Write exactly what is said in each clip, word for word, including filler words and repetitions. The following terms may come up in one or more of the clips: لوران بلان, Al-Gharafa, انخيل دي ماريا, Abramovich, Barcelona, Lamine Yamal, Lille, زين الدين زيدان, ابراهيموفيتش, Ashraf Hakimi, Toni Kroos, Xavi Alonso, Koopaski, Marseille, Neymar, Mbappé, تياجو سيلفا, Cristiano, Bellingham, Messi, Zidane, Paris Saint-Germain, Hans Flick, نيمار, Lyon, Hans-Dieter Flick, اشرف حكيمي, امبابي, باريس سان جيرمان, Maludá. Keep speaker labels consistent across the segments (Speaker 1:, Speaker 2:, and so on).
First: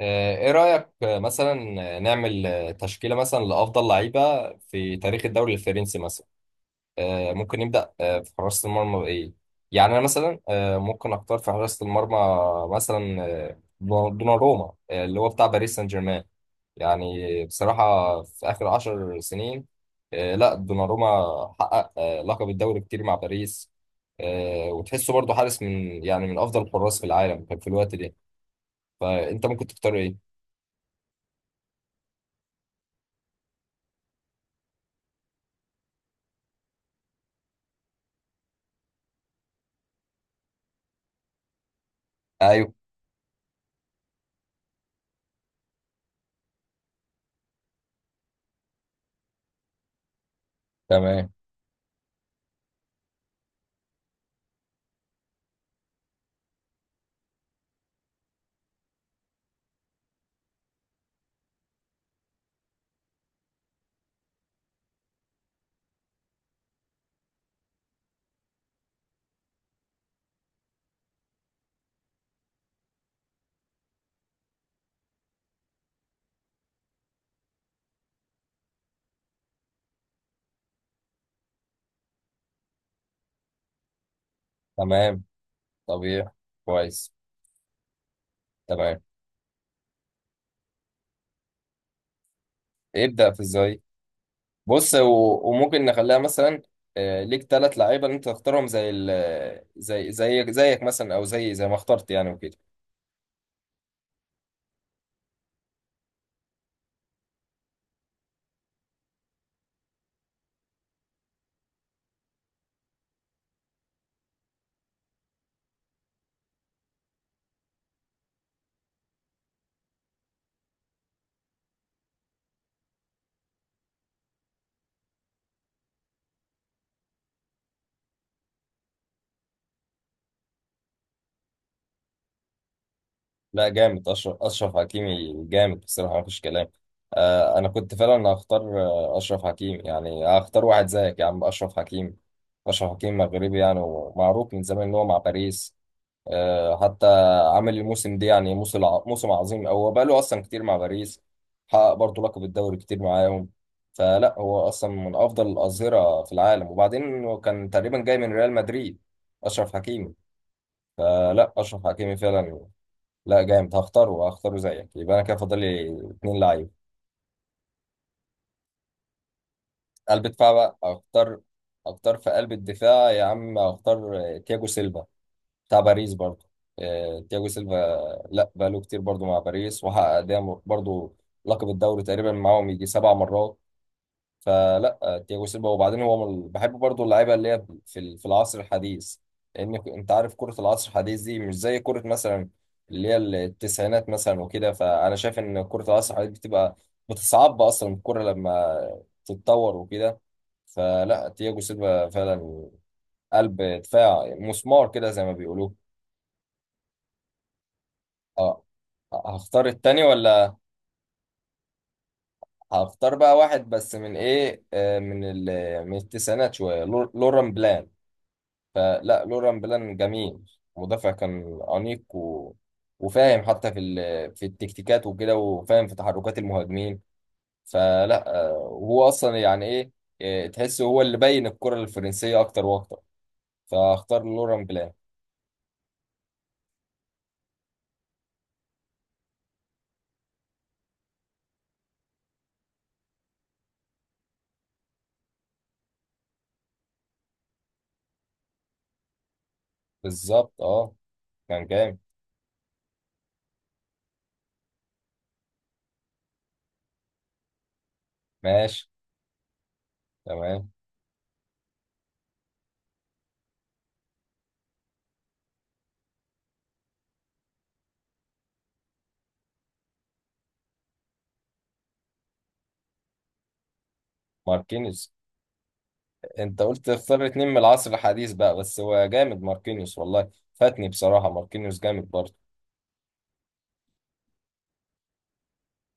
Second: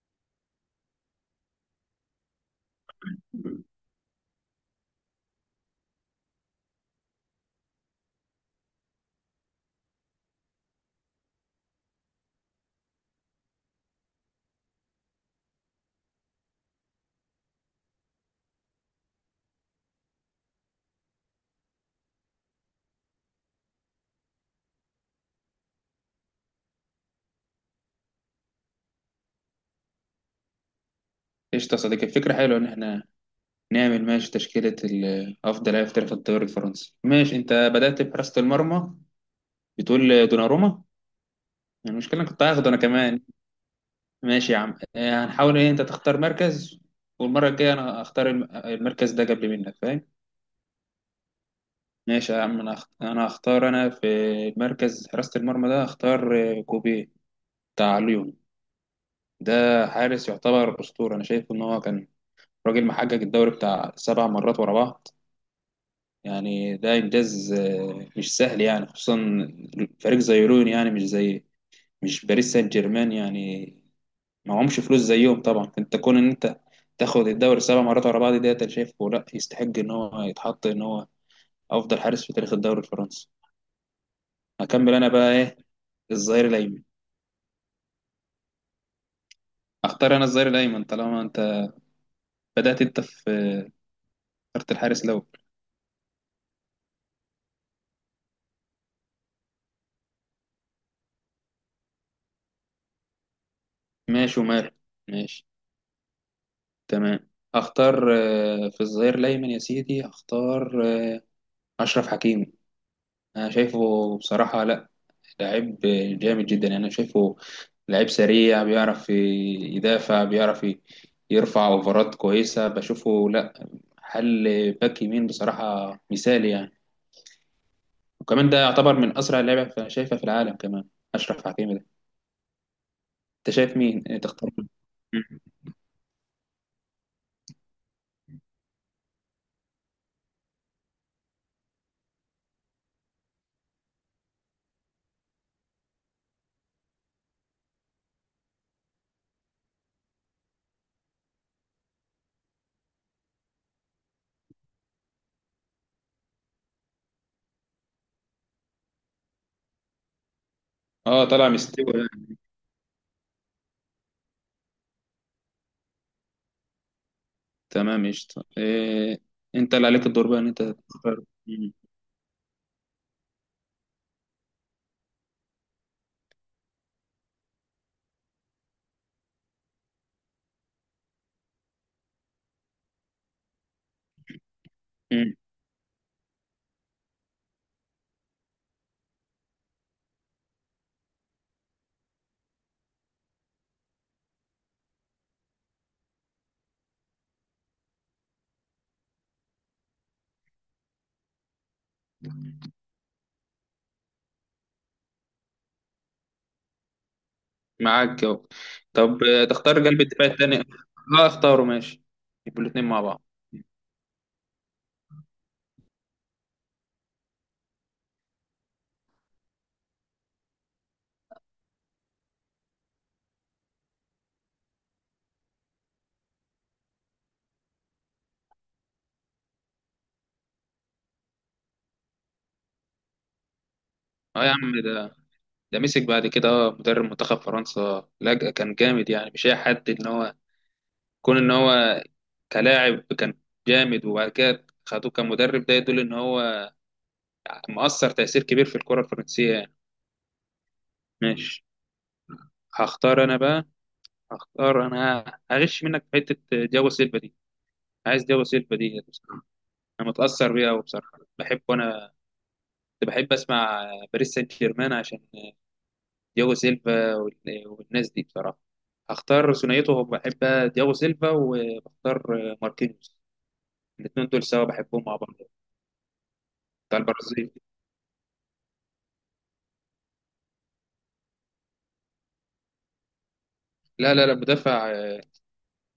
Speaker 1: آه، ايه رأيك آه، مثلا. آه، نعمل آه، تشكيلة مثلا لأفضل لعيبة في تاريخ الدوري الفرنسي مثلا. آه، ممكن نبدأ آه، في حراسة المرمى بإيه؟ يعني أنا مثلا آه، ممكن أختار في حراسة المرمى مثلا. آه، دوناروما، آه، اللي هو بتاع باريس سان جيرمان. يعني بصراحة في آخر عشر سنين. آه، لا، دوناروما حقق آه، لقب الدوري كتير مع باريس. آه، وتحسه برضه حارس من يعني من أفضل الحراس في العالم كان في الوقت ده. فأنت ممكن تختار إيه؟
Speaker 2: قشطة يا صديقي، الفكرة حلوة إن إحنا نعمل ماشي تشكيلة ال- أفضل لاعب في تاريخ الدوري الفرنسي. ماشي أنت بدأت بحراسة المرمى، بتقول دوناروما. المشكلة أنا كنت هاخده أنا كمان. ماشي يا عم، آه، هنحاول إيه، أنت تختار مركز والمرة الجاية أنا أختار الم- المركز ده قبل منك، فاهم؟
Speaker 1: تمام.
Speaker 2: ماشي يا عم، أنا هخت- أنا هختار أنا في مركز حراسة المرمى ده. هختار آه، كوبي بتاع ليون ده. حارس يعتبر أسطورة، أنا شايف إن هو كان راجل محقق الدوري بتاع سبع مرات ورا بعض. يعني ده إنجاز آه، مش سهل، يعني خصوصا فريق زي لون، يعني مش زي مش باريس سان جيرمان يعني، ما معهمش فلوس زيهم طبعا. فأنت كون إن أنت تاخد الدوري سبع مرات ورا بعض ديت، أنا شايفه لا يستحق إن هو يتحط إن هو أفضل حارس في تاريخ الدوري الفرنسي. هكمل أنا
Speaker 1: تمام.
Speaker 2: بقى إيه،
Speaker 1: طبيعي.
Speaker 2: الظهير الأيمن.
Speaker 1: كويس. تمام.
Speaker 2: أختار أنا الظهير الأيمن طالما أنت بدأت، أنت
Speaker 1: ابدأ في
Speaker 2: في
Speaker 1: ازاي.
Speaker 2: اخترت
Speaker 1: بص
Speaker 2: الحارس الأول.
Speaker 1: و... وممكن نخليها مثلا، آه، ليك ثلاث لعيبه اللي انت تختارهم زي ال... زي زي زيك مثلا، او زي زي ما اخترت يعني، وكده.
Speaker 2: ماشي وماله، ماشي، تمام. أختار آه، في الظهير الأيمن يا سيدي، أختار آه، أشرف حكيمي. انا شايفه بصراحة، لا، لعيب جامد جدا يعني. انا شايفه لعيب سريع، بيعرف يدافع، بيعرف ي- يرفع اوفرات كويسة، بشوفه لا حل باك يمين بصراحة مثالي يعني. وكمان ده يعتبر من اسرع اللعيبة ف- شايفها في العالم كمان، اشرف حكيمي ده. انت
Speaker 1: لا
Speaker 2: شايف مين
Speaker 1: جامد،
Speaker 2: إيه
Speaker 1: اشرف
Speaker 2: تختار مين؟
Speaker 1: اشرف حكيمي
Speaker 2: مم.
Speaker 1: جامد بصراحه، مفيش كلام. آه، انا كنت فعلا هختار آه، اشرف حكيمي، يعني هختار واحد زيك يا عم، اشرف حكيمي. اشرف حكيمي مغربي يعني، ومعروف من زمان ان هو مع باريس. آه، حتى عامل الموسم ده، يعني موسم ع- موسم عظيم، هو بقى له اصلا كتير مع باريس. حقق برضه لقب الدوري كتير معاهم. فلا هو اصلا من افضل الاظهره في العالم، وبعدين هو كان تقريبا جاي من ريال مدريد، اشرف حكيمي.
Speaker 2: اه طلع
Speaker 1: فلا اشرف
Speaker 2: مستوى
Speaker 1: حكيمي
Speaker 2: يعني.
Speaker 1: فعلا. لا جامد، هختاره هختاره زيك. يبقى انا كده فاضل لي اتنين لعيب.
Speaker 2: تمام قشطة، إيه... انت اللي عليك
Speaker 1: قلب
Speaker 2: الدور بقى ان
Speaker 1: دفاع
Speaker 2: انت
Speaker 1: بقى
Speaker 2: تختار.
Speaker 1: اختار.
Speaker 2: مم.
Speaker 1: اختار في قلب الدفاع يا عم، اختار تياجو سيلفا بتاع باريس برضه. آه، تياجو سيلفا. لا بقاله كتير برضه مع باريس، وحقق دايما برضه لقب الدوري تقريبا معاهم يجي سبع مرات. فلا آه، تياجو سيلفا. وبعدين هو من بحب برضه اللعيبه اللي هي في ال- في العصر الحديث. لان ك- انت عارف كره العصر الحديث دي مش زي كره مثلا اللي هي التسعينات مثلا وكده. فانا شايف ان كره العصر الحديث بتبقى بتصعب اصلا الكره لما تتطور وكده. فلا تياجو سيلفا
Speaker 2: مم.
Speaker 1: فعلا، قلب دفاع مسمار كده زي ما بيقولوا.
Speaker 2: معاك جو.
Speaker 1: اه.
Speaker 2: طب
Speaker 1: أه،
Speaker 2: آه،
Speaker 1: هختار
Speaker 2: تختار قلب
Speaker 1: التاني
Speaker 2: الدفاع
Speaker 1: ولا؟
Speaker 2: الثاني. اه اختاره ماشي، يبقوا الاثنين مع
Speaker 1: هختار
Speaker 2: بعض.
Speaker 1: بقى واحد بس من ايه، آه، من ال... من التسعينات شوية، لور- لوران بلان. فلا لوران بلان جميل، مدافع كان أنيق و... وفاهم حتى في ال... في التكتيكات وكده، وفاهم في تحركات المهاجمين. فلا، آه، وهو أصلا يعني ايه، آه، تحسه هو اللي بين الكرة الفرنسية أكتر وأكتر. فاختار
Speaker 2: اه يا
Speaker 1: لوران
Speaker 2: عم
Speaker 1: بلان.
Speaker 2: ده ده مسك بعد كده اه مدرب منتخب فرنسا لجأ، كان جامد يعني، مش اي حد. ان هو كون ان هو كلاعب كان جامد، وبعد كده خدوه كمدرب، ده يدل ان هو مؤثر تأثير كبير في الكرة الفرنسية يعني.
Speaker 1: بالظبط، اه
Speaker 2: ماشي.
Speaker 1: كان جامد.
Speaker 2: هختار انا بقى هختار انا هغش منك في حتة دياغو سيلفا دي. عايز دياغو سيلفا
Speaker 1: ماشي.
Speaker 2: دي بصراحة، انا متأثر
Speaker 1: تمام.
Speaker 2: بيها وبصراحة بحبه انا. كنت بحب اسمع باريس سان جيرمان عشان دياغو سيلفا وال- والناس دي بصراحه. هختار ثنائيته، بحب دياغو سيلفا، وبختار ماركينيوس. الاثنين دول سوا بحبهم
Speaker 1: ماركينيز.
Speaker 2: مع بعض.
Speaker 1: انت قلت
Speaker 2: بتاع
Speaker 1: اختار اتنين
Speaker 2: البرازيل.
Speaker 1: من العصر الحديث بقى، بس هو جامد ماركينيوس والله، فاتني بصراحة، ماركينيوس جامد برضه.
Speaker 2: لا لا لا، مدافع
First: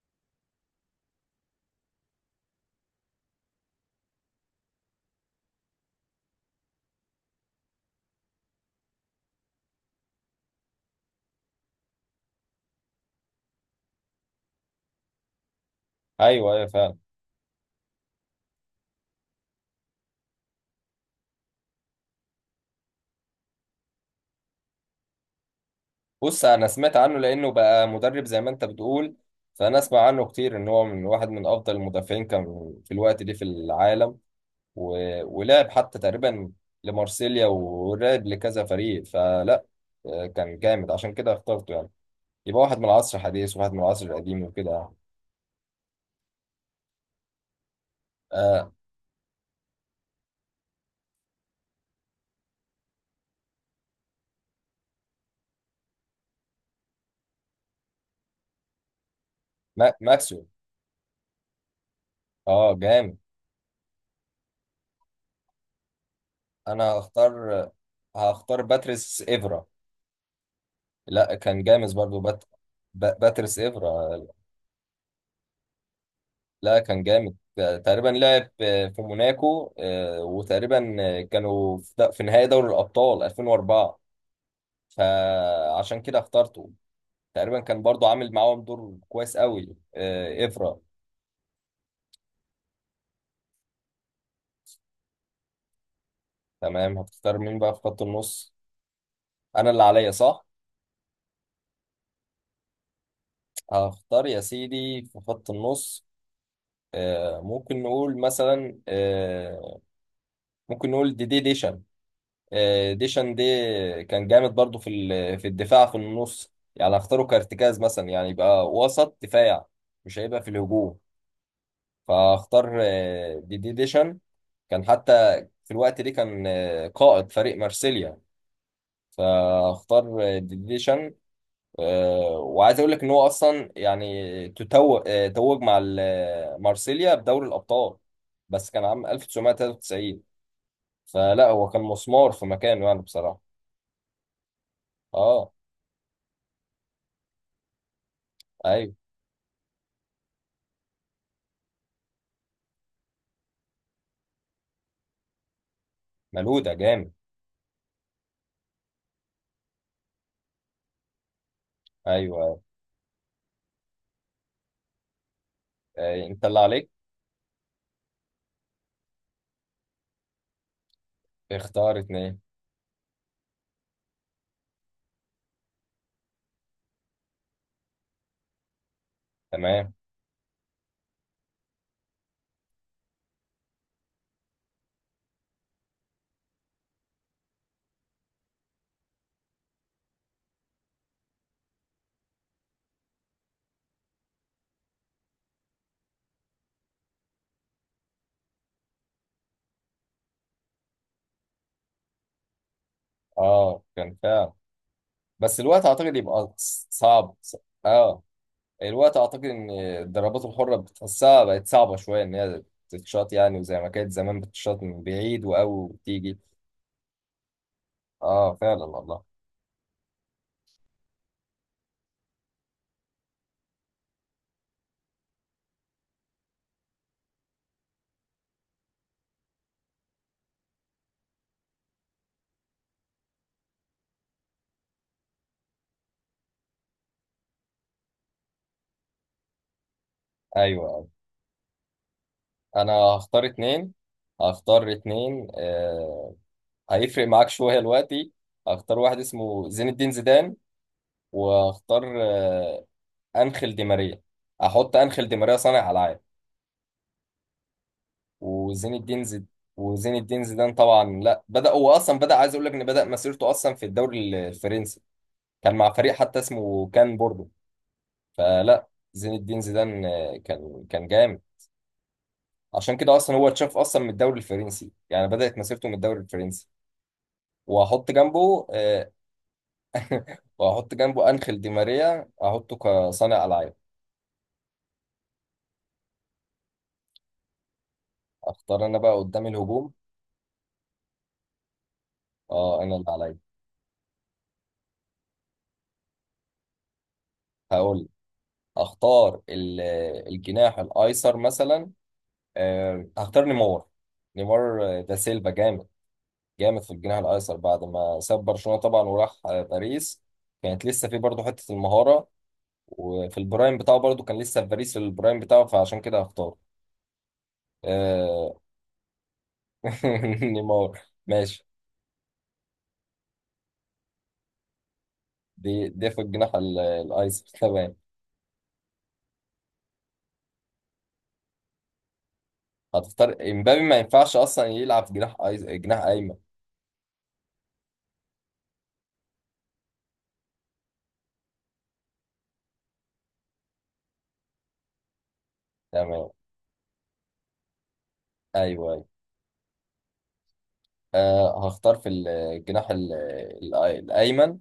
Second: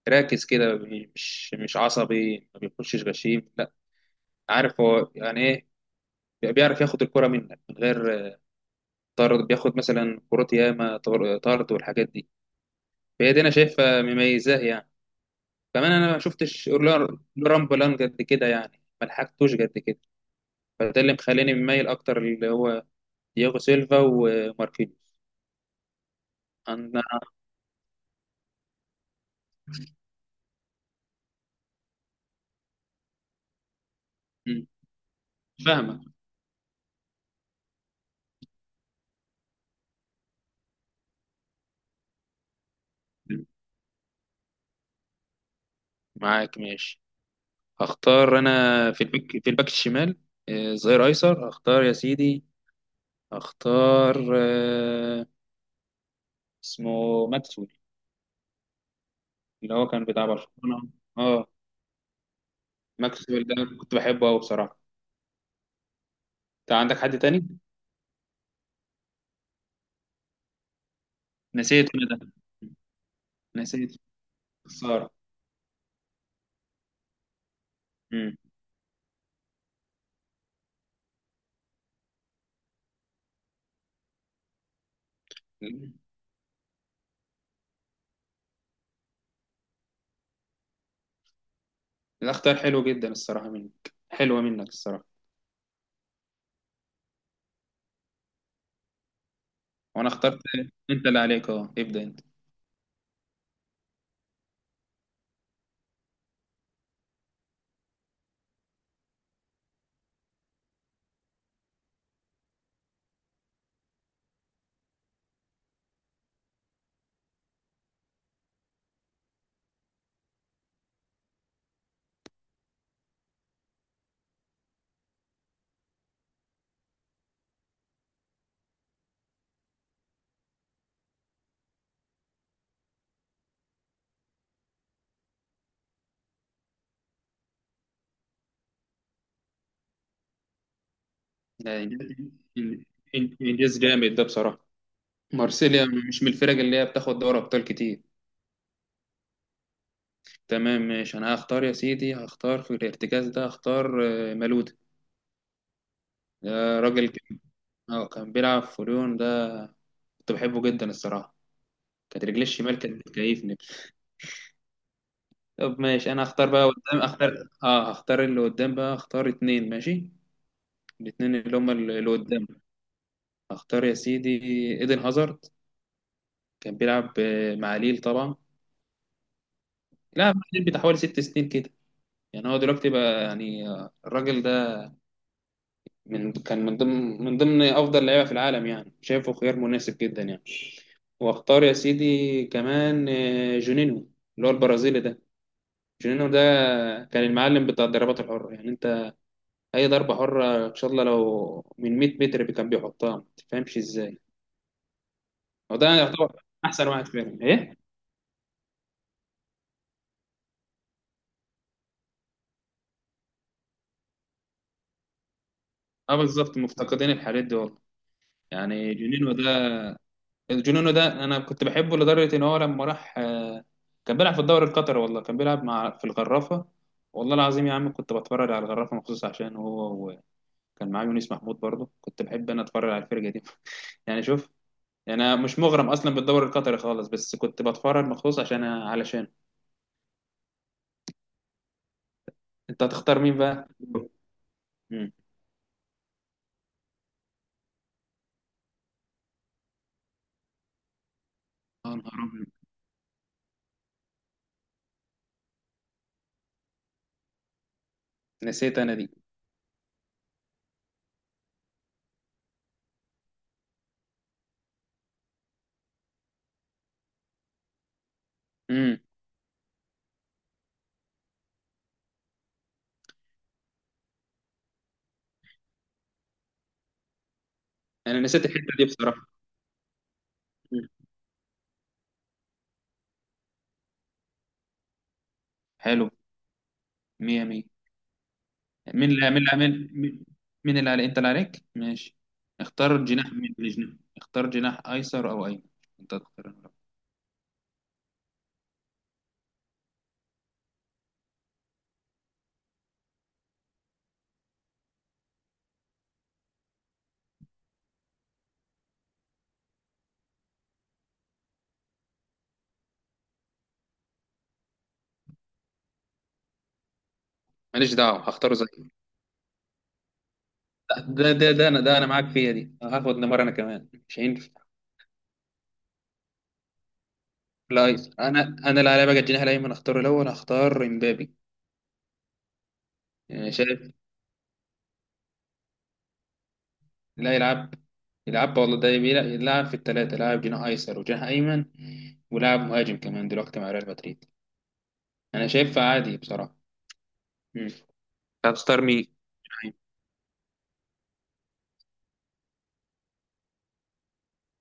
Speaker 2: راكز كده، مش مش عصبي، ما بيخشش غشيم لا. عارف هو يعني ايه. بيعرف ياخد الكرة منك من غير طرد، بياخد مثلا كرات ياما طر- طرد والحاجات دي. فهي دي انا شايفها مميزاه يعني. كمان انا ما
Speaker 1: ايوه ايوه
Speaker 2: شفتش
Speaker 1: فعلا.
Speaker 2: لوران بولان قد كده يعني، ما لحقتوش قد كده. فده اللي مخليني مميل اكتر اللي هو دياغو سيلفا وماركينيوس
Speaker 1: بص، انا سمعت
Speaker 2: انا.
Speaker 1: عنه لانه بقى مدرب زي ما انت بتقول. فانا اسمع عنه كتير ان هو من واحد من افضل المدافعين كان في الوقت ده في العالم،
Speaker 2: مم.
Speaker 1: و... ولعب حتى
Speaker 2: فاهمك.
Speaker 1: تقريبا لمارسيليا، ولعب لكذا فريق. فلا آه، كان جامد، عشان كده اخترته، يعني يبقى واحد من العصر الحديث وواحد من العصر القديم وكده يعني.
Speaker 2: معاك ماشي. هختار
Speaker 1: آه.
Speaker 2: انا في الباك في الباك الشمال، آه، ظهير ايسر هختار يا سيدي. هختار آه، اسمه ماكسويل، اللي هو
Speaker 1: ما-
Speaker 2: كان بتاع
Speaker 1: ماكسويل.
Speaker 2: برشلونة. اه،
Speaker 1: اه جامد.
Speaker 2: ماكسويل ده كنت بحبه قوي بصراحة. انت
Speaker 1: انا
Speaker 2: عندك حد تاني؟
Speaker 1: هختار، هختار باتريس ايفرا. لا كان
Speaker 2: نسيت
Speaker 1: جامد
Speaker 2: أنا
Speaker 1: برضو،
Speaker 2: ده،
Speaker 1: بات... ب- باتريس
Speaker 2: نسيت،
Speaker 1: ايفرا.
Speaker 2: خسارة.
Speaker 1: لا كان جامد، تقريبا لعب في موناكو، آه، وتقريبا كانوا في د- في نهائي دوري الابطال ألفين واربعة.
Speaker 2: مم.
Speaker 1: فعشان كده اخترته، تقريبا كان برضو عامل معاهم دور كويس قوي، آه، ايفرا.
Speaker 2: ده اختيار حلو جدا الصراحة، منك حلوة منك الصراحة.
Speaker 1: تمام. هتختار مين بقى في خط النص؟ انا اللي
Speaker 2: وانا
Speaker 1: عليا
Speaker 2: اخترت،
Speaker 1: صح؟
Speaker 2: انت اللي عليك، اه ابدأ انت.
Speaker 1: هختار يا سيدي في خط النص، آه، ممكن نقول مثلا آه، ممكن نقول دي دي ديشان. آه، ديشان دي كان جامد برضو في ال- في الدفاع في النص، يعني اختاره كارتكاز مثلا، يعني يبقى وسط دفاع، مش هيبقى في الهجوم. فاختار آه، دي دي ديشان. كان حتى في الوقت ده كان آه، قائد فريق مارسيليا. فاختار آه، دي دي ديشان. آه، وعايز اقول لك ان هو اصلا يعني تتو- آه، توج مع ال- آه، مارسيليا بدوري الابطال، بس كان عام ألف وتسعمائة وثلاثة وتسعين. فلا هو كان
Speaker 2: ده إنجاز،
Speaker 1: مسمار في مكانه يعني
Speaker 2: إن-
Speaker 1: بصراحة.
Speaker 2: انجاز جامد ده بصراحة.
Speaker 1: اه.
Speaker 2: مارسيليا مش من الفرق اللي هي بتاخد دوري ابطال كتير.
Speaker 1: ايوه.
Speaker 2: تمام ماشي، انا هختار يا سيدي، هختار في الارتكاز ده. هختار آه، مالودا.
Speaker 1: ملهودة
Speaker 2: ده راجل
Speaker 1: جامد.
Speaker 2: كان آه، كان بيلعب في ليون ده، كنت بحبه جدا الصراحة. كانت
Speaker 1: ايوه
Speaker 2: رجلي
Speaker 1: أيوة.
Speaker 2: الشمال كانت بتكيفني. طب ماشي، انا
Speaker 1: آه، انت
Speaker 2: هختار
Speaker 1: اللي
Speaker 2: بقى
Speaker 1: عليك.
Speaker 2: قدام، اختار اه هختار اللي قدام بقى، هختار اتنين ماشي، الاتنين اللي هما
Speaker 1: اختار
Speaker 2: اللي
Speaker 1: اتنين.
Speaker 2: قدام. اختار يا سيدي ايدن هازارد، كان بيلعب آه، مع ليل طبعا،
Speaker 1: تمام.
Speaker 2: لا مع ليل بتاع حوالي ست سنين كده. يعني هو دلوقتي بقى يعني، آه، الراجل ده من كان من ضمن من ضمن افضل لعيبه في العالم يعني، شايفه خيار مناسب جدا يعني. واختار يا سيدي كمان آه، جونينيو، اللي هو البرازيلي ده. جونينيو ده كان المعلم بتاع الضربات الحره يعني. انت اي ضربه حره ان شاء الله لو من مئة متر كان بيحطها، ما تفهمش
Speaker 1: اه كان
Speaker 2: ازاي.
Speaker 1: فعلا، بس الوقت
Speaker 2: وده
Speaker 1: اعتقد
Speaker 2: يعتبر
Speaker 1: يبقى ص-
Speaker 2: احسن واحد
Speaker 1: صعب
Speaker 2: فيهم
Speaker 1: ص-
Speaker 2: ايه.
Speaker 1: اه الوقت اعتقد ان الضربات الحرة بتحسها بقت صعبة شوية ان هي تتشاط يعني، وزي ما كانت زمان بتتشاط من بعيد واو
Speaker 2: اه
Speaker 1: تيجي.
Speaker 2: بالظبط، مفتقدين الحاجات دي والله.
Speaker 1: اه فعلا
Speaker 2: يعني
Speaker 1: والله.
Speaker 2: جونينو ده، جونينو ده انا كنت بحبه لدرجه ان هو لما راح، آه، كان بيلعب في الدوري القطري والله، كان بيلعب مع في الغرافه. والله العظيم يا عم كنت بتفرج على الغرافه مخصوص عشان هو. وكان معاه يونس محمود برضه، كنت بحب انا اتفرج على الفرقه دي. يعني شوف، يعني انا مش مغرم اصلا بالدوري القطري خالص، بس كنت بتفرج مخصوص عشان علشان.
Speaker 1: ايوه أيوة.
Speaker 2: انت
Speaker 1: انا
Speaker 2: هتختار مين
Speaker 1: هختار
Speaker 2: بقى؟
Speaker 1: اتنين. هختار
Speaker 2: امم
Speaker 1: اتنين آه، هيفرق معاك شوية دلوقتي. هختار واحد اسمه زين الدين زيدان،
Speaker 2: يا
Speaker 1: واختار
Speaker 2: نهار ابيض،
Speaker 1: انخيل دي ماريا. احط انخيل دي ماريا صانع العاب
Speaker 2: نسيت
Speaker 1: وزين
Speaker 2: انا دي
Speaker 1: الدين زيد وزين الدين زيدان طبعا. لا بدا، هو اصلا بدا، عايز اقول لك ان بدا مسيرته اصلا في الدوري الفرنسي، كان مع فريق حتى اسمه كان بوردو. فلا
Speaker 2: امم
Speaker 1: زين الدين زيدان آه، كان كان جامد. عشان كده اصلا هو اتشاف اصلا من الدوري الفرنسي، يعني بدات مسيرته من الدوري الفرنسي. واحط
Speaker 2: انا نسيت
Speaker 1: جنبه
Speaker 2: الحته دي
Speaker 1: آه،
Speaker 2: بصراحه. مم.
Speaker 1: واحط جنبه انخيل دي ماريا، احطه كصانع العاب.
Speaker 2: حلو، مية مية.
Speaker 1: اختار انا
Speaker 2: مين
Speaker 1: بقى
Speaker 2: اللي مين
Speaker 1: قدام
Speaker 2: اللي عامل
Speaker 1: الهجوم.
Speaker 2: مين؟ مين اللي على، انت اللي عليك ماشي.
Speaker 1: اه انا اللي
Speaker 2: اختار جناح،
Speaker 1: عليا.
Speaker 2: مين الجناح؟ اختار جناح ايسر او ايمن، انت تختار أنا.
Speaker 1: هقول اختار ال- الجناح الايسر مثلا. آه، هختار نيمار. نيمار آه، ده سيلفا جامد، جامد في الجناح الايسر بعد ما ساب برشلونة طبعا، وراح آه، باريس. كانت لسه في برضه حتة المهارة، وفي البرايم بتاعه برضه كان لسه في باريس في البرايم بتاعه، فعشان كده هختار
Speaker 2: ماليش دعوه
Speaker 1: آه،
Speaker 2: هختاره زي،
Speaker 1: نيمار.
Speaker 2: ده ده
Speaker 1: ماشي.
Speaker 2: ده انا، ده انا معاك فيها دي، هاخد نيمار انا كمان مش هينفع.
Speaker 1: دي دي في الجناح ال- الايسر
Speaker 2: لا
Speaker 1: تمام.
Speaker 2: أيسر. انا انا اللي عليا بقى الجناح الايمن اختاره الاول، هختار امبابي.
Speaker 1: هتختار
Speaker 2: يعني
Speaker 1: امبابي؟
Speaker 2: شايف؟
Speaker 1: ما ينفعش اصلا يلعب جناح أيس- جناح ايمن.
Speaker 2: لا يلعب، يلعب والله، ده بيلعب، يلعب في الثلاثه، لاعب جناح ايسر وجناح ايمن، ولاعب مهاجم كمان دلوقتي مع ريال مدريد. انا شايفها عادي
Speaker 1: تمام.
Speaker 2: بصراحه. مم. هتختار
Speaker 1: ايوه أيوه.
Speaker 2: مين؟
Speaker 1: آه هختار في الجناح ال- ال- الأيمن.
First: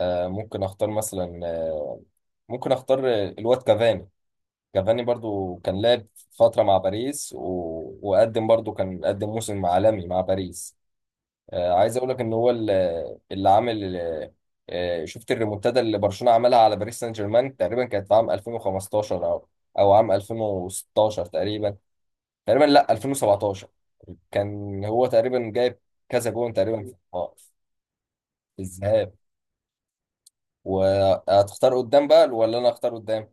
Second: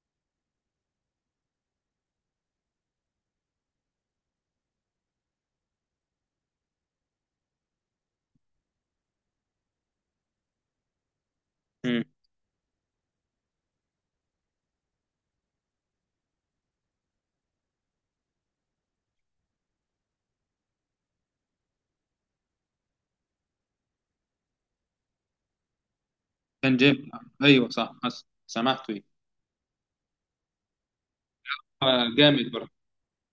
Speaker 1: آه ممكن أختار مثلا، آه ممكن أختار الواد كافاني. كافاني برضو كان لعب فترة مع باريس، و... وقدم برضو، كان قدم موسم عالمي مع باريس. آه عايز أقول لك إن هو اللي, اللي عامل، آه شفت الريمونتادا اللي برشلونة عملها على باريس سان جيرمان تقريبا، كانت في عام ألفين وخمستاشر أو أو عام ألفين وستاشر تقريبا تقريبا لا ألفين وسبعتاشر. كان هو تقريبا جايب كذا جون
Speaker 2: كان
Speaker 1: تقريبا في
Speaker 2: جيم.
Speaker 1: القاع.
Speaker 2: ايوه صح، حس- سمعته ايه.
Speaker 1: الذهاب. وهتختار قدام
Speaker 2: آه،
Speaker 1: بقى
Speaker 2: جامد
Speaker 1: ولا انا
Speaker 2: برضه.
Speaker 1: اختار قدام؟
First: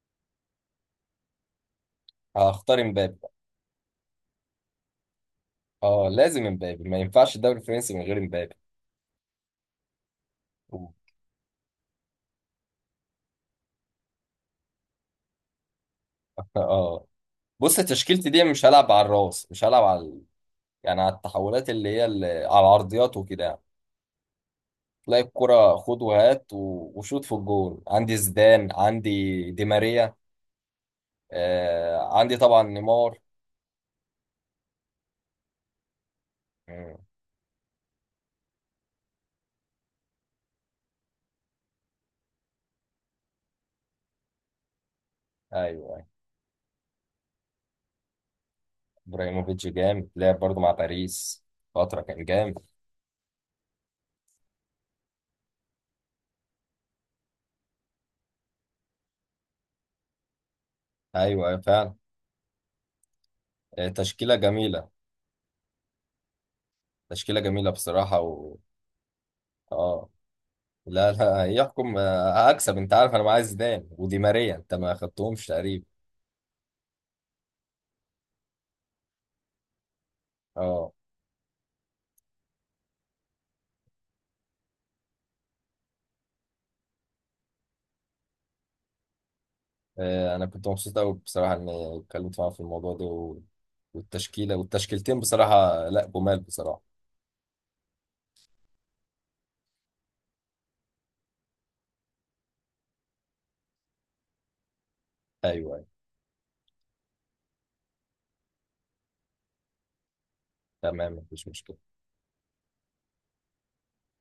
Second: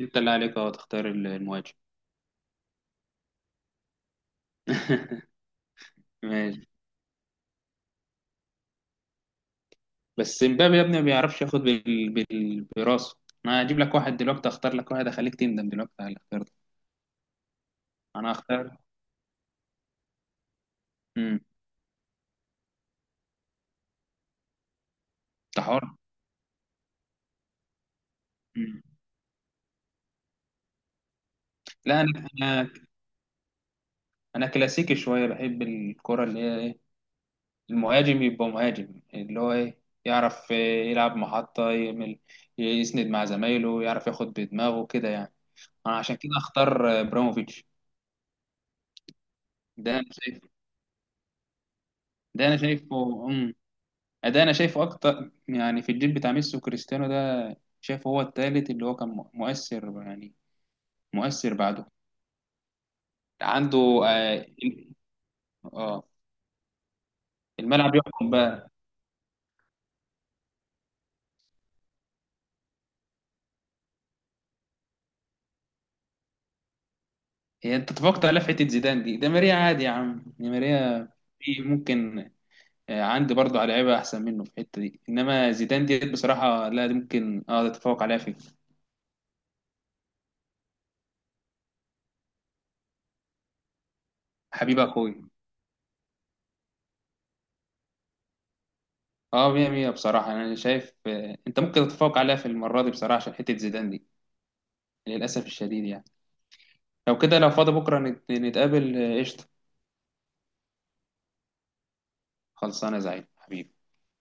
Speaker 2: انت اللي عليك اهو، تختار ال- المهاجم.
Speaker 1: هختار امبابي بقى. اه لازم
Speaker 2: ماشي.
Speaker 1: امبابي، ما ينفعش الدوري الفرنسي من غير امبابي.
Speaker 2: بس مبابي يا ابني ما بيعرفش ياخد بال... بال... براسه. انا هجيب لك واحد دلوقتي، اختار لك واحد اخليك تندم دلوقتي على اللي اخترته.
Speaker 1: اه بص، تشكيلتي
Speaker 2: انا
Speaker 1: دي مش
Speaker 2: هختار.
Speaker 1: هلعب على الراس، مش هلعب على ال- يعني على
Speaker 2: امم
Speaker 1: التحولات اللي هي اللي على العرضيات وكده يعني. تلاقي
Speaker 2: انت
Speaker 1: الكرة
Speaker 2: حر.
Speaker 1: خد وهات و- وشوط في الجول. عندي زيدان،
Speaker 2: مم.
Speaker 1: عندي دي ماريا،
Speaker 2: لا
Speaker 1: آه
Speaker 2: انا
Speaker 1: عندي طبعا
Speaker 2: انا
Speaker 1: نيمار.
Speaker 2: انا كلاسيكي شويه، بحب الكره اللي هي ايه،
Speaker 1: مم.
Speaker 2: المهاجم يبقى مهاجم اللي هو ايه، يعرف إيه، يلعب محطه، يعمل يسند مع زمايله، يعرف ياخد بدماغه كده يعني.
Speaker 1: ايوه
Speaker 2: انا
Speaker 1: أيوة.
Speaker 2: عشان كده اختار ابراموفيتش.
Speaker 1: ابراهيموفيتش
Speaker 2: ده
Speaker 1: جامد،
Speaker 2: انا
Speaker 1: لعب
Speaker 2: شايف
Speaker 1: برضه مع باريس فترة، كان
Speaker 2: ده انا
Speaker 1: جامد.
Speaker 2: شايفه امم ده انا شايفه اكتر يعني، في الجيل بتاع ميسي وكريستيانو ده شايفه هو التالت اللي هو كان مؤ- مؤثر يعني،
Speaker 1: ايوه
Speaker 2: مؤثر
Speaker 1: أيوة
Speaker 2: بعده
Speaker 1: فعلا. آه،
Speaker 2: عنده.
Speaker 1: تشكيلة
Speaker 2: اه,
Speaker 1: جميلة.
Speaker 2: آه
Speaker 1: تشكيلة جميلة
Speaker 2: الملعب
Speaker 1: بصراحة
Speaker 2: يحكم
Speaker 1: و...
Speaker 2: بقى.
Speaker 1: اه. لا، لا يحكم. آه، هكسب، انت عارف انا معايا زيدان ودي ماريا انت ما خدتهمش تقريبا.
Speaker 2: هي انت اتفقت على حته زيدان دي، ده ماريا عادي يا عم، دي
Speaker 1: اه.
Speaker 2: ماريا في ممكن. آه عندي برضه على لعيبه احسن منه في الحته دي، انما زيدان دي بصراحه لا، دي ممكن اه تتفوق عليها في.
Speaker 1: آه، انا كنت مبسوط قوي بصراحة اني اتكلمت معاك في الموضوع ده و... والتشكيلة
Speaker 2: حبيب
Speaker 1: والتشكيلتين،
Speaker 2: اخوي.
Speaker 1: بصراحة لا جمال بصراحة.
Speaker 2: اه مية مية بصراحه، انا شايف آه انت ممكن تتفوق عليها في المره دي بصراحه، عشان حته زيدان دي للأسف
Speaker 1: ايوه
Speaker 2: الشديد
Speaker 1: أيوة.
Speaker 2: يعني. لو كده لو فاضي بكرة نت- نتقابل آه، قشطة.
Speaker 1: تمام مفيش مشكلة.
Speaker 2: خلصانة يا زعيم حبيبي.